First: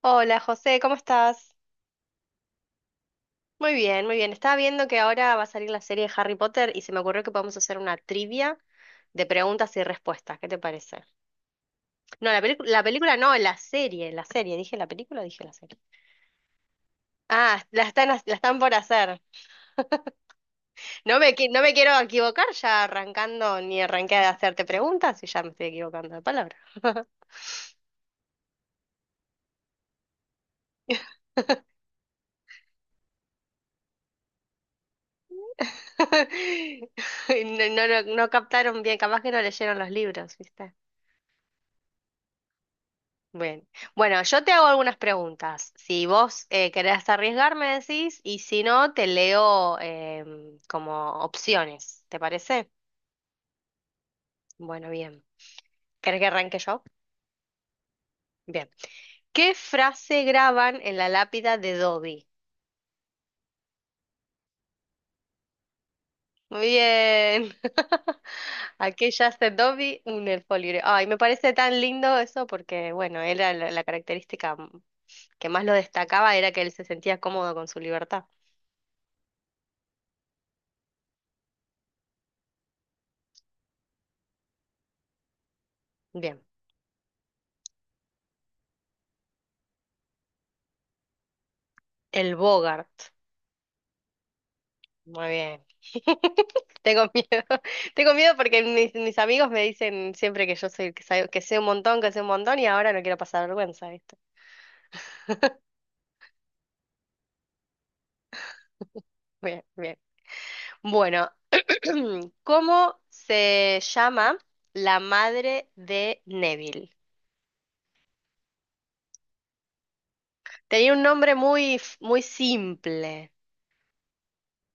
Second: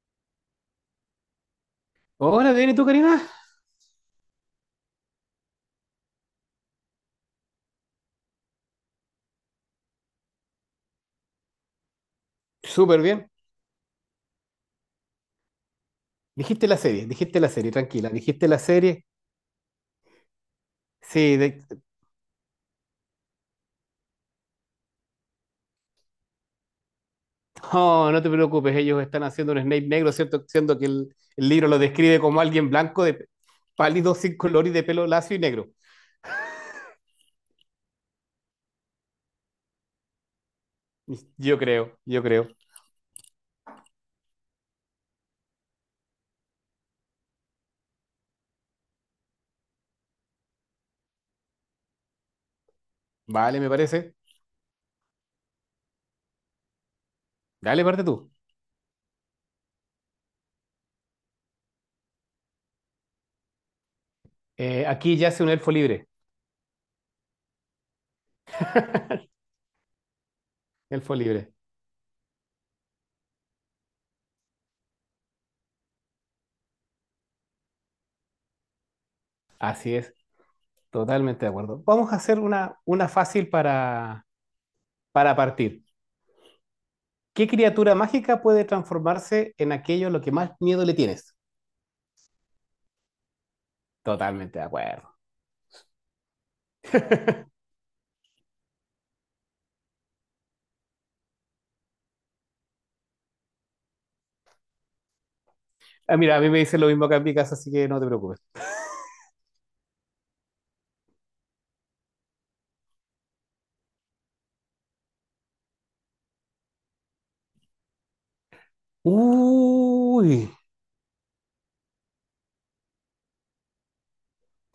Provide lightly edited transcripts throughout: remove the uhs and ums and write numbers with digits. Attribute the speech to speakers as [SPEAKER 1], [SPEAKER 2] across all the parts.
[SPEAKER 1] Hola José, ¿cómo estás?
[SPEAKER 2] Hola, bien, ¿y tú, Karina?
[SPEAKER 1] Muy bien, muy bien. Estaba viendo que ahora va a salir la serie de Harry Potter y se me ocurrió que podemos hacer una trivia de preguntas y respuestas. ¿Qué te parece? No, la
[SPEAKER 2] Súper
[SPEAKER 1] película
[SPEAKER 2] bien.
[SPEAKER 1] no, la serie, la serie. ¿Dije la película o dije la serie?
[SPEAKER 2] Dijiste la
[SPEAKER 1] Ah,
[SPEAKER 2] serie, tranquila,
[SPEAKER 1] la
[SPEAKER 2] dijiste
[SPEAKER 1] están
[SPEAKER 2] la
[SPEAKER 1] por
[SPEAKER 2] serie.
[SPEAKER 1] hacer. No me,
[SPEAKER 2] Sí,
[SPEAKER 1] qui- no
[SPEAKER 2] de-
[SPEAKER 1] me quiero equivocar ya arrancando, ni arranqué a hacerte preguntas y ya me estoy equivocando de palabra.
[SPEAKER 2] no, no te preocupes, ellos están haciendo un Snape negro, ¿cierto? Siendo que el libro lo describe como alguien blanco, de pálido, sin color y de pelo lacio y negro.
[SPEAKER 1] No, no, no, no captaron bien, capaz que no leyeron los libros, ¿viste?
[SPEAKER 2] Yo creo, yo creo.
[SPEAKER 1] Bien. Bueno, yo te hago algunas preguntas. Si vos querés arriesgar, me decís, y si no, te leo como opciones. ¿Te parece?
[SPEAKER 2] Vale, me parece.
[SPEAKER 1] Bueno, bien. ¿Querés que arranque yo?
[SPEAKER 2] Dale, parte tú.
[SPEAKER 1] Bien. ¿Qué frase graban en la lápida de Dobby?
[SPEAKER 2] Aquí yace un elfo libre.
[SPEAKER 1] Muy bien. Aquí yace Dobby un elfo libre. Ay,
[SPEAKER 2] Elfo
[SPEAKER 1] me parece
[SPEAKER 2] libre.
[SPEAKER 1] tan lindo eso porque, bueno, era la característica que más lo destacaba era que él se sentía cómodo con su libertad.
[SPEAKER 2] Así es, totalmente de acuerdo. Vamos a hacer una fácil para partir.
[SPEAKER 1] Bien.
[SPEAKER 2] ¿Qué criatura mágica puede transformarse en aquello a lo que más miedo le tienes?
[SPEAKER 1] El Bogart.
[SPEAKER 2] Totalmente de acuerdo.
[SPEAKER 1] Muy bien. Tengo miedo. Tengo miedo porque mis amigos me dicen siempre que yo soy el que sabe, que sé un montón, que sé un montón y ahora no quiero pasar vergüenza, ¿viste?
[SPEAKER 2] Ah, mira, a mí me dicen lo mismo acá en mi casa, así que no te preocupes.
[SPEAKER 1] Bien, bien. Bueno, ¿cómo se llama la madre de Neville?
[SPEAKER 2] Uy,
[SPEAKER 1] Tenía un nombre muy simple,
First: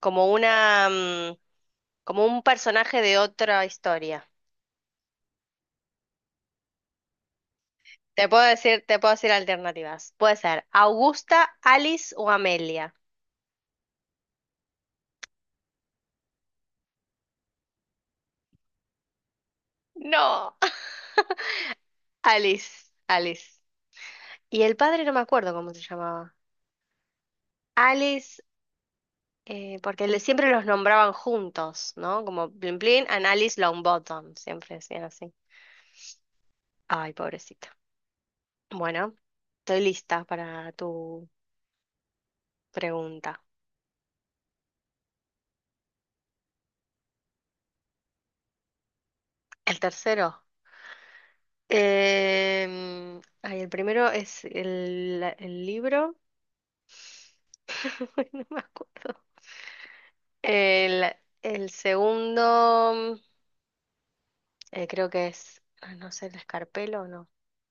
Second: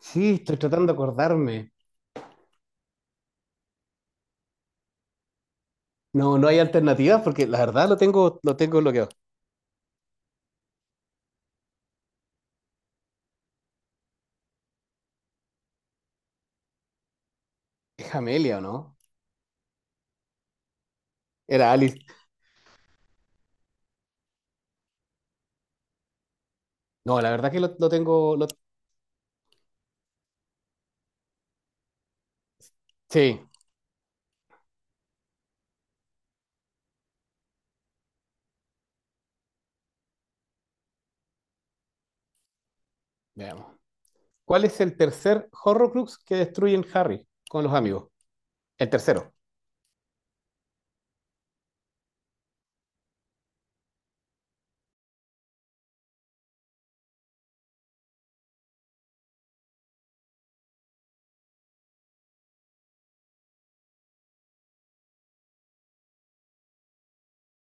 [SPEAKER 1] como
[SPEAKER 2] estoy tratando
[SPEAKER 1] una,
[SPEAKER 2] de
[SPEAKER 1] mm,
[SPEAKER 2] acordarme.
[SPEAKER 1] como un personaje de otra historia.
[SPEAKER 2] No, no hay alternativas porque la verdad lo
[SPEAKER 1] Te
[SPEAKER 2] tengo,
[SPEAKER 1] puedo
[SPEAKER 2] lo tengo
[SPEAKER 1] decir, te
[SPEAKER 2] bloqueado.
[SPEAKER 1] puedo decir alternativas. Puede ser Augusta, Alice o Amelia.
[SPEAKER 2] Es Amelia, ¿o no?
[SPEAKER 1] No.
[SPEAKER 2] Era Alice.
[SPEAKER 1] Alice, Alice. Y el padre no me acuerdo cómo se llamaba.
[SPEAKER 2] No, la verdad que lo, lo tengo.
[SPEAKER 1] Alice,
[SPEAKER 2] lo-
[SPEAKER 1] porque siempre los nombraban juntos, ¿no? Como Plin Plin and
[SPEAKER 2] Sí,
[SPEAKER 1] Alice Longbottom, siempre decían así. Ay, pobrecita. Bueno, estoy lista para tu pregunta.
[SPEAKER 2] veamos. ¿Cuál es el tercer Horrocrux que destruyen Harry con los amigos? El tercero.
[SPEAKER 1] El tercero. Ay, el primero es el libro. No me acuerdo. El, el segundo, creo que es, ah, no sé, el escarpelo o no.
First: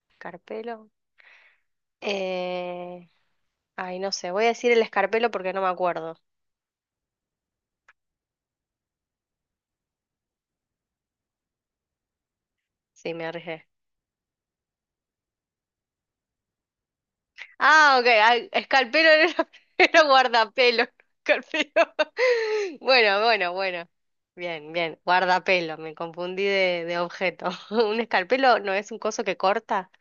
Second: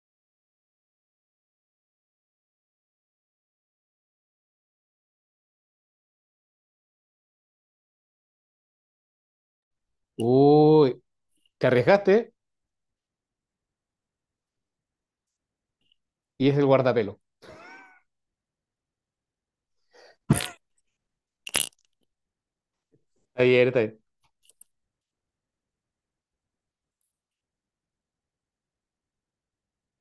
[SPEAKER 1] Escarpelo. Eh, ay, no sé, voy a decir el escarpelo porque no me acuerdo.
[SPEAKER 2] Uy, te arriesgaste
[SPEAKER 1] Sí, me arriesgué.
[SPEAKER 2] y es el guardapelo.
[SPEAKER 1] Ah, ok, ay, escarpelo era, era guardapelo, escarpelo. Bueno,
[SPEAKER 2] Está
[SPEAKER 1] bueno,
[SPEAKER 2] bien, está
[SPEAKER 1] bueno.
[SPEAKER 2] bien.
[SPEAKER 1] Bien, bien, guardapelo, me confundí de objeto. ¿Un escarpelo no es un coso que corta?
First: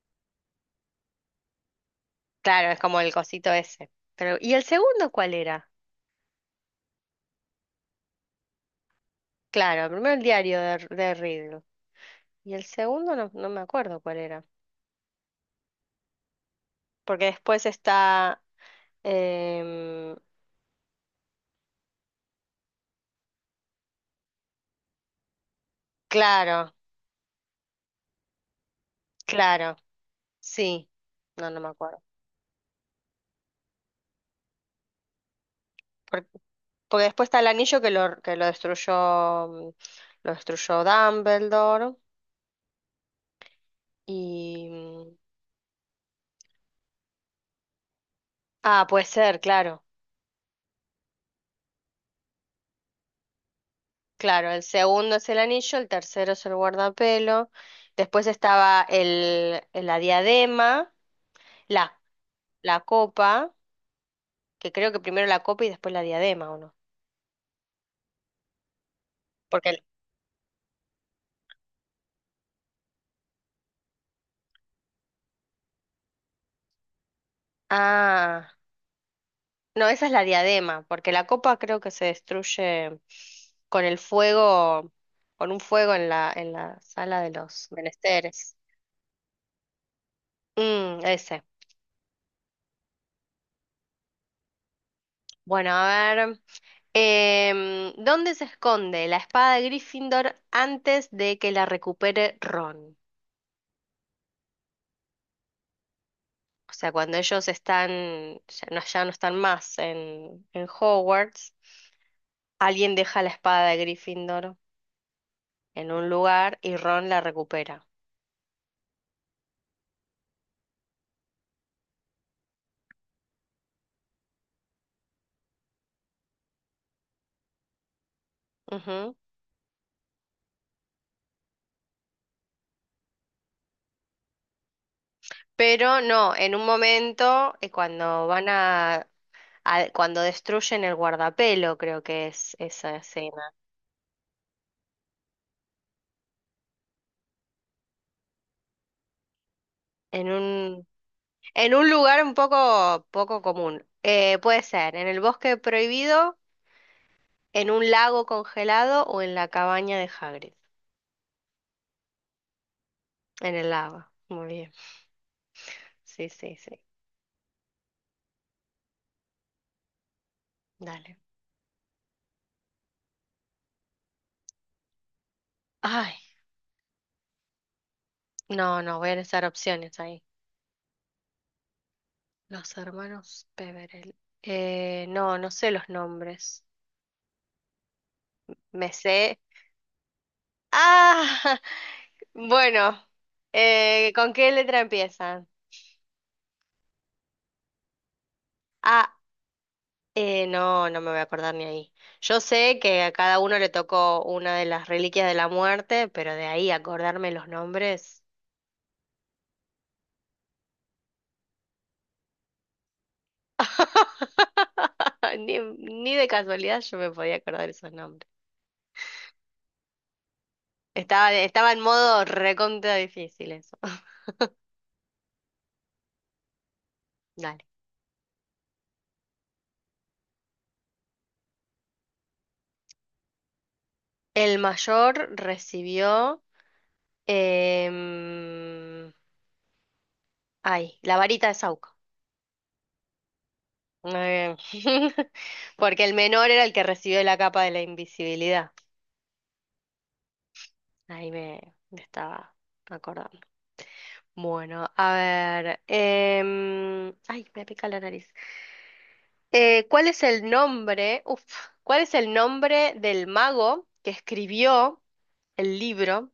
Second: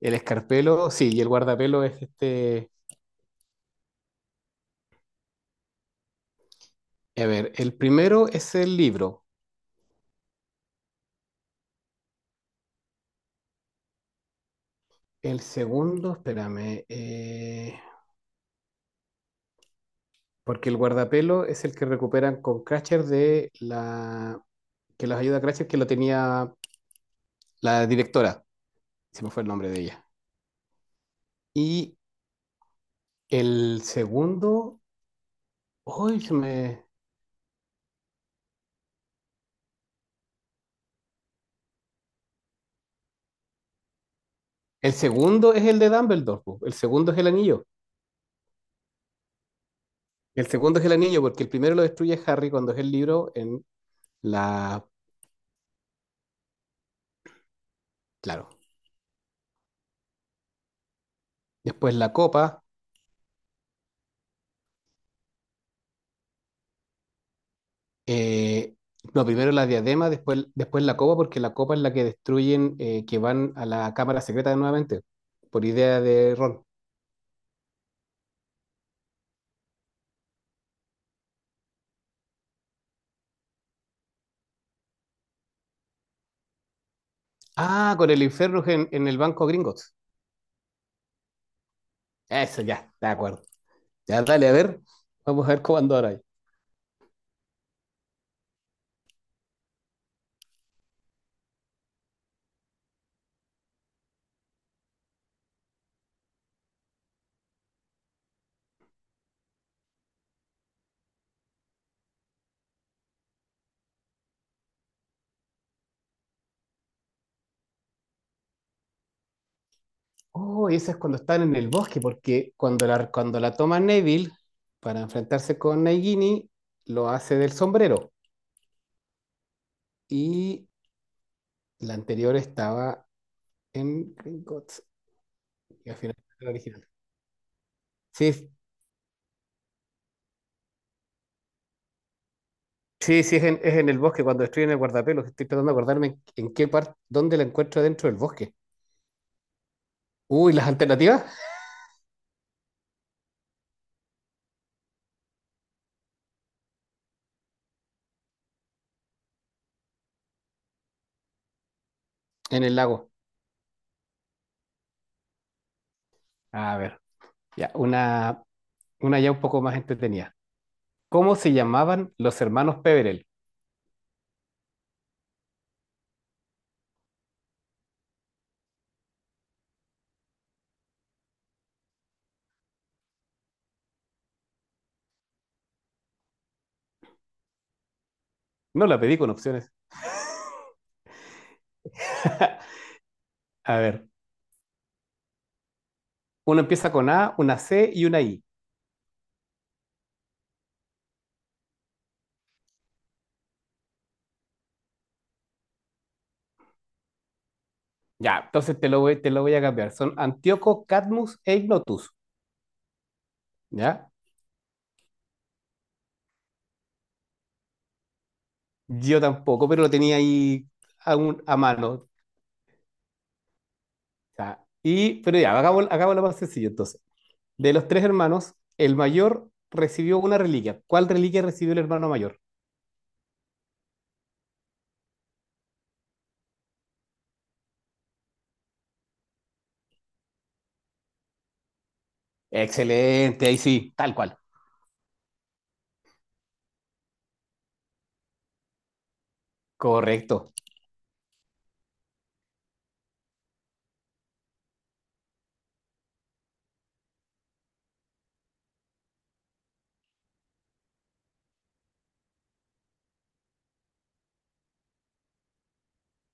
[SPEAKER 2] El escarpelo, sí, y el guardapelo es
[SPEAKER 1] Claro,
[SPEAKER 2] este.
[SPEAKER 1] es como el cosito ese. Pero, ¿y el segundo cuál era?
[SPEAKER 2] A ver, el primero es el libro.
[SPEAKER 1] Claro, primero el diario de Riddick. Y el segundo no me acuerdo cuál era.
[SPEAKER 2] El segundo, espérame,
[SPEAKER 1] Porque después está. em,
[SPEAKER 2] porque el guardapelo es el que recuperan con Cratcher, de la que los ayuda a Cratcher, que lo tenía
[SPEAKER 1] Claro.
[SPEAKER 2] la directora. Se me fue el nombre
[SPEAKER 1] Claro,
[SPEAKER 2] de ella.
[SPEAKER 1] sí. No, no me
[SPEAKER 2] Y
[SPEAKER 1] acuerdo.
[SPEAKER 2] el segundo, ay
[SPEAKER 1] Por-
[SPEAKER 2] se me...
[SPEAKER 1] Porque, después está el anillo que lo destruyó, lo destruyó Dumbledore. Y...
[SPEAKER 2] El
[SPEAKER 1] mm,
[SPEAKER 2] segundo es el de Dumbledore, po. El segundo es el anillo.
[SPEAKER 1] Ah, puede ser, claro.
[SPEAKER 2] El segundo es el anillo, porque el primero lo destruye Harry cuando es el libro en
[SPEAKER 1] Claro, el
[SPEAKER 2] la...
[SPEAKER 1] segundo es el anillo, el tercero es el guardapelo. Después
[SPEAKER 2] Claro.
[SPEAKER 1] estaba la diadema,
[SPEAKER 2] Después
[SPEAKER 1] la,
[SPEAKER 2] la copa.
[SPEAKER 1] la copa, que creo que primero la copa y después la diadema, ¿o no?
[SPEAKER 2] Eh, no, primero la
[SPEAKER 1] Porque... el-
[SPEAKER 2] diadema, después la copa, porque la copa es la que destruyen, que van a la cámara secreta nuevamente, por idea de Ron.
[SPEAKER 1] Ah. No, esa es la diadema, porque la copa creo que se destruye con el fuego, con un fuego en la sala de los
[SPEAKER 2] Ah, con el
[SPEAKER 1] menesteres.
[SPEAKER 2] infierno en el banco Gringotts.
[SPEAKER 1] Mm, ese.
[SPEAKER 2] Eso ya, de acuerdo. Ya, dale, a ver, vamos a ver
[SPEAKER 1] Bueno,
[SPEAKER 2] cómo ando ahora.
[SPEAKER 1] a
[SPEAKER 2] Ahí.
[SPEAKER 1] ver. ¿Dónde se esconde la espada de Gryffindor antes de que la recupere Ron? O sea, cuando ellos están, ya no, ya no están más en Hogwarts, alguien deja la espada de Gryffindor en un lugar y Ron la recupera.
[SPEAKER 2] Oh, y eso es cuando están en el bosque, porque cuando la toma Neville para enfrentarse con Nagini, lo hace del sombrero. Y la anterior estaba en Gringotts, y al
[SPEAKER 1] Pero
[SPEAKER 2] final
[SPEAKER 1] no,
[SPEAKER 2] era la
[SPEAKER 1] en un
[SPEAKER 2] original.
[SPEAKER 1] momento, cuando van
[SPEAKER 2] Sí,
[SPEAKER 1] cuando destruyen el guardapelo, creo que es esa
[SPEAKER 2] sí, sí, es
[SPEAKER 1] escena.
[SPEAKER 2] en, el bosque, cuando estoy en el guardapelo, que estoy tratando de acordarme en, qué parte, dónde la encuentro dentro del bosque.
[SPEAKER 1] En
[SPEAKER 2] Uy, las
[SPEAKER 1] un,
[SPEAKER 2] alternativas
[SPEAKER 1] en un lugar un poco común. Puede ser en el bosque prohibido, en un lago congelado o en la cabaña de Hagrid.
[SPEAKER 2] en el lago.
[SPEAKER 1] En el lago. Muy bien. Sí, sí,
[SPEAKER 2] A
[SPEAKER 1] sí.
[SPEAKER 2] ver, ya, una ya un poco más entretenida.
[SPEAKER 1] Dale.
[SPEAKER 2] ¿Cómo se llamaban los hermanos Peverell?
[SPEAKER 1] Ay, no, no, voy a necesitar opciones ahí. Los hermanos Peverell. No, no sé los nombres.
[SPEAKER 2] No
[SPEAKER 1] Me
[SPEAKER 2] la pedí con
[SPEAKER 1] sé.
[SPEAKER 2] opciones.
[SPEAKER 1] Ah, bueno,
[SPEAKER 2] A ver,
[SPEAKER 1] ¿con qué letra empiezan?
[SPEAKER 2] uno empieza con A, una C y una I.
[SPEAKER 1] Ah, no, no me voy a acordar ni ahí. Yo sé que a cada uno le tocó una de las reliquias de la muerte, pero de ahí acordarme los nombres.
[SPEAKER 2] Ya, entonces te lo voy a cambiar. Son Antíoco, Cadmus e Ignotus. ¿Ya?
[SPEAKER 1] Ni, ni de casualidad yo me podía acordar esos nombres.
[SPEAKER 2] Yo tampoco, pero lo tenía ahí a,
[SPEAKER 1] Estaba,
[SPEAKER 2] un- a
[SPEAKER 1] estaba en
[SPEAKER 2] mano.
[SPEAKER 1] modo recontra difícil eso.
[SPEAKER 2] Ya. Y, pero ya, hagámoslo más sencillo entonces.
[SPEAKER 1] Dale.
[SPEAKER 2] De los tres hermanos, el mayor recibió una reliquia. ¿Cuál reliquia recibió el hermano mayor?
[SPEAKER 1] El mayor recibió, em, ay, la varita de Saúco.
[SPEAKER 2] Excelente, ahí sí,
[SPEAKER 1] Muy
[SPEAKER 2] tal cual.
[SPEAKER 1] bien. Porque el menor era el que recibió la capa de la invisibilidad.
[SPEAKER 2] Correcto.
[SPEAKER 1] Ahí me estaba acordando. Bueno, a ver. Ay, me pica la nariz. ¿Cuál es el nombre? Uf, ¿cuál es el nombre del mago que escribió el libro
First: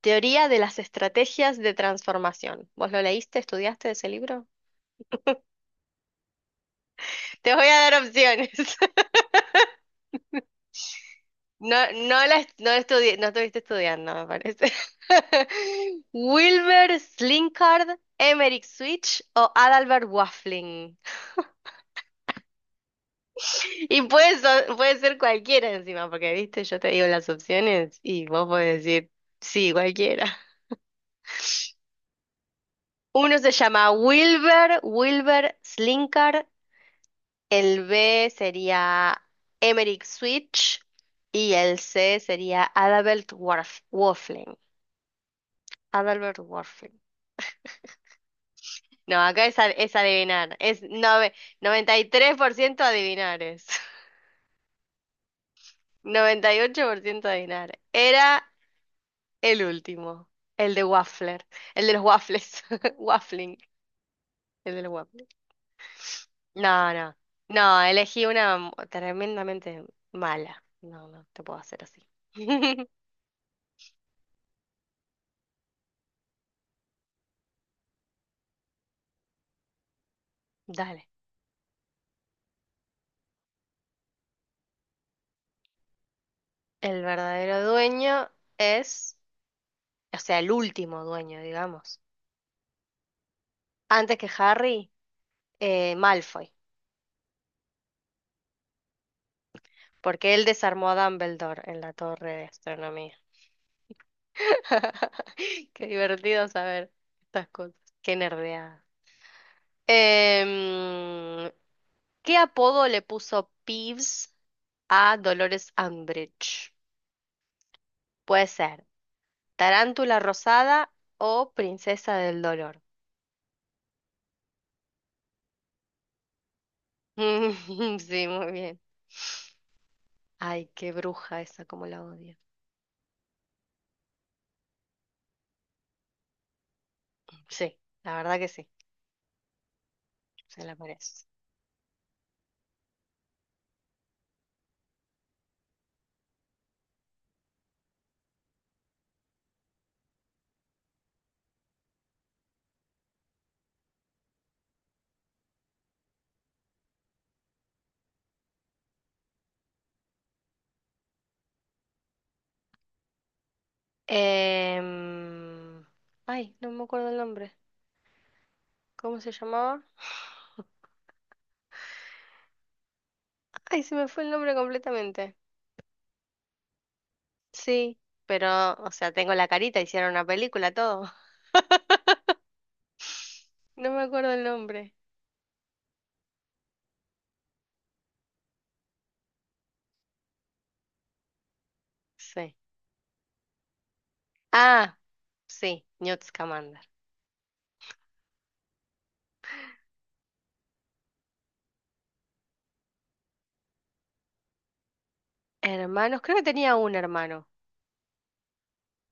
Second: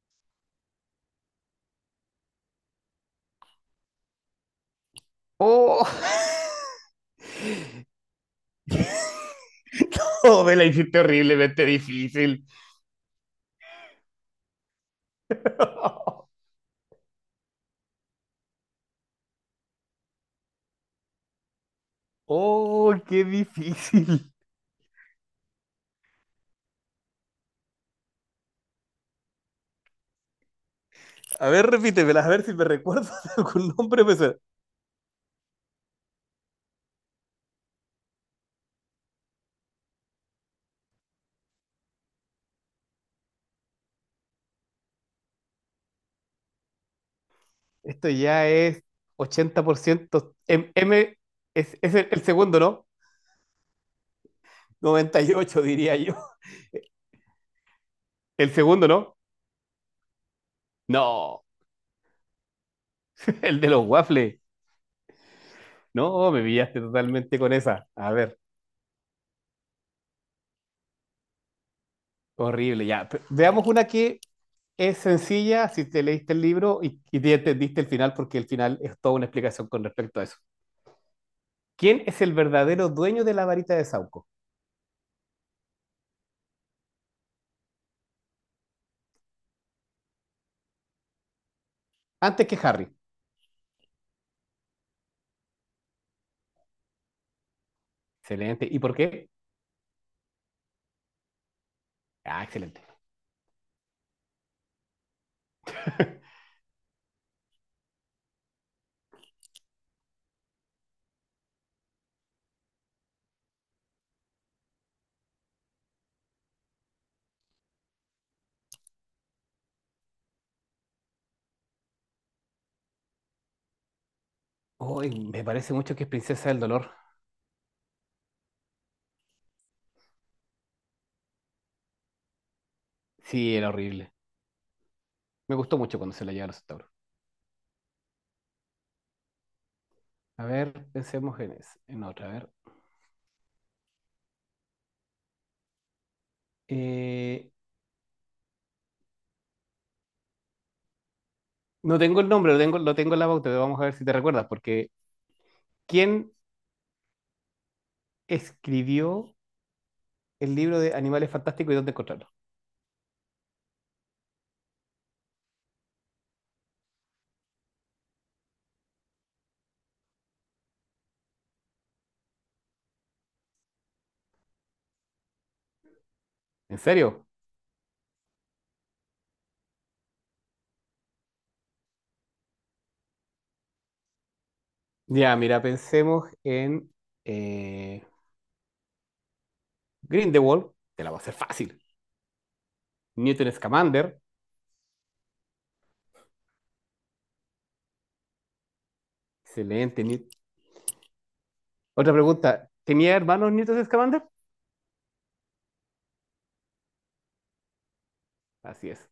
[SPEAKER 1] Teoría de las Estrategias de Transformación? ¿Vos lo leíste, estudiaste ese libro?
[SPEAKER 2] Oh,
[SPEAKER 1] Te voy a dar opciones.
[SPEAKER 2] oh me la hiciste horriblemente
[SPEAKER 1] No,
[SPEAKER 2] difícil.
[SPEAKER 1] no estudié, no estuviste estudiando, me parece. Wilbur Slinkard, Emerick Switch o Adalbert Waffling.
[SPEAKER 2] Oh, qué
[SPEAKER 1] Y
[SPEAKER 2] difícil.
[SPEAKER 1] puede ser cualquiera encima, porque viste, yo te digo las opciones y vos podés decir, sí, cualquiera.
[SPEAKER 2] A ver, repítemelas, a ver si me recuerdo de
[SPEAKER 1] Uno se
[SPEAKER 2] algún
[SPEAKER 1] llama
[SPEAKER 2] nombre. Pues,
[SPEAKER 1] Wilbur Slinkard, el B sería Emerick Switch y el C sería Adalbert Waffling. Adalbert Waffling.
[SPEAKER 2] esto ya es
[SPEAKER 1] No, es
[SPEAKER 2] 80%.
[SPEAKER 1] adivinar,
[SPEAKER 2] M,
[SPEAKER 1] es
[SPEAKER 2] M es
[SPEAKER 1] noventa y
[SPEAKER 2] el
[SPEAKER 1] tres por
[SPEAKER 2] segundo,
[SPEAKER 1] ciento
[SPEAKER 2] ¿no?
[SPEAKER 1] adivinar es.
[SPEAKER 2] 98 diría yo.
[SPEAKER 1] 98% de Dinar. Era
[SPEAKER 2] El segundo, ¿no?
[SPEAKER 1] el último, el de
[SPEAKER 2] No,
[SPEAKER 1] Waffler, el de los waffles, waffling,
[SPEAKER 2] el de los waffles.
[SPEAKER 1] el de los waffles.
[SPEAKER 2] No, me pillaste
[SPEAKER 1] No, no,
[SPEAKER 2] totalmente con
[SPEAKER 1] no,
[SPEAKER 2] esa. A
[SPEAKER 1] elegí
[SPEAKER 2] ver,
[SPEAKER 1] una tremendamente mala. No, no, te puedo hacer así.
[SPEAKER 2] horrible, ya. Veamos una que es sencilla si te leíste el libro y te entendiste el final, porque el final es toda una explicación con respecto a eso.
[SPEAKER 1] Dale.
[SPEAKER 2] ¿Quién es el verdadero dueño de la varita de Sauco?
[SPEAKER 1] El verdadero dueño es, o sea, el último dueño, digamos.
[SPEAKER 2] Antes que Harry.
[SPEAKER 1] Antes que Harry, Malfoy,
[SPEAKER 2] Excelente. ¿Y por qué?
[SPEAKER 1] porque él desarmó a Dumbledore en la torre
[SPEAKER 2] Ah,
[SPEAKER 1] de
[SPEAKER 2] excelente.
[SPEAKER 1] astronomía. Qué divertido saber estas cosas. Qué nerdeada. Em, ¿Qué apodo le puso Peeves a Dolores Umbridge? Puede ser Tarántula Rosada o Princesa del Dolor.
[SPEAKER 2] Uy, me parece mucho que es Princesa del Dolor.
[SPEAKER 1] Sí, muy bien. Ay, qué bruja esa, como la odio.
[SPEAKER 2] Sí, era horrible. Me gustó mucho cuando se la lleva a los tauros.
[SPEAKER 1] Sí, la verdad que sí,
[SPEAKER 2] A
[SPEAKER 1] se la
[SPEAKER 2] ver,
[SPEAKER 1] merece.
[SPEAKER 2] pensemos en otra. A ver. Eh, no tengo el nombre, lo tengo en la pauta, pero vamos a ver si te recuerdas, porque ¿quién escribió el libro de Animales Fantásticos y dónde encontrarlos?
[SPEAKER 1] Em, Ay, no me acuerdo el nombre. ¿Cómo se llamaba? Ay, se me fue el nombre completamente.
[SPEAKER 2] ¿En serio?
[SPEAKER 1] Sí, pero, o sea, tengo la carita, hicieron una película, todo. No me acuerdo el nombre.
[SPEAKER 2] Ya, mira, pensemos en eh, Grindelwald, te la voy a hacer fácil.
[SPEAKER 1] Sí.
[SPEAKER 2] Newton Scamander,
[SPEAKER 1] Ah, sí, Newt Scamander.
[SPEAKER 2] excelente. Otra pregunta, ¿tenía hermanos Newton Scamander?
[SPEAKER 1] Hermanos, creo que tenía un hermano,
[SPEAKER 2] Así es.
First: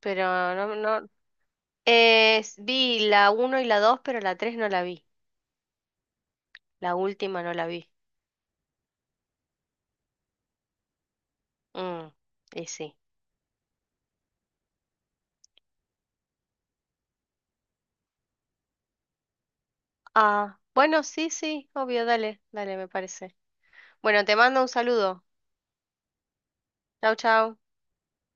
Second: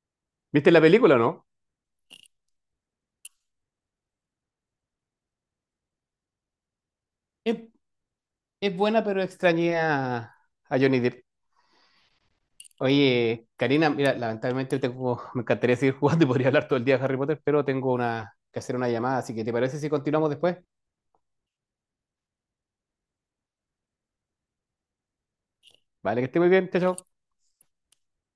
[SPEAKER 1] pero
[SPEAKER 2] ¿Viste
[SPEAKER 1] no,
[SPEAKER 2] la
[SPEAKER 1] no.
[SPEAKER 2] película o no?
[SPEAKER 1] eh, vi la uno y la 2, pero la 3 no la vi. La última no
[SPEAKER 2] Es,
[SPEAKER 1] la vi.
[SPEAKER 2] buena, pero extrañé a Johnny Depp.
[SPEAKER 1] Mm, y sí.
[SPEAKER 2] Oye, Karina, mira, lamentablemente me encantaría seguir jugando y podría hablar todo el día de Harry Potter, pero tengo que hacer una llamada, así que ¿te parece si continuamos después?
[SPEAKER 1] Ah, bueno, sí, sí, obvio, dale, dale, me parece. Bueno, te mando un saludo.
[SPEAKER 2] Vale, que esté muy bien, chao,
[SPEAKER 1] Chau,
[SPEAKER 2] chao.
[SPEAKER 1] chau.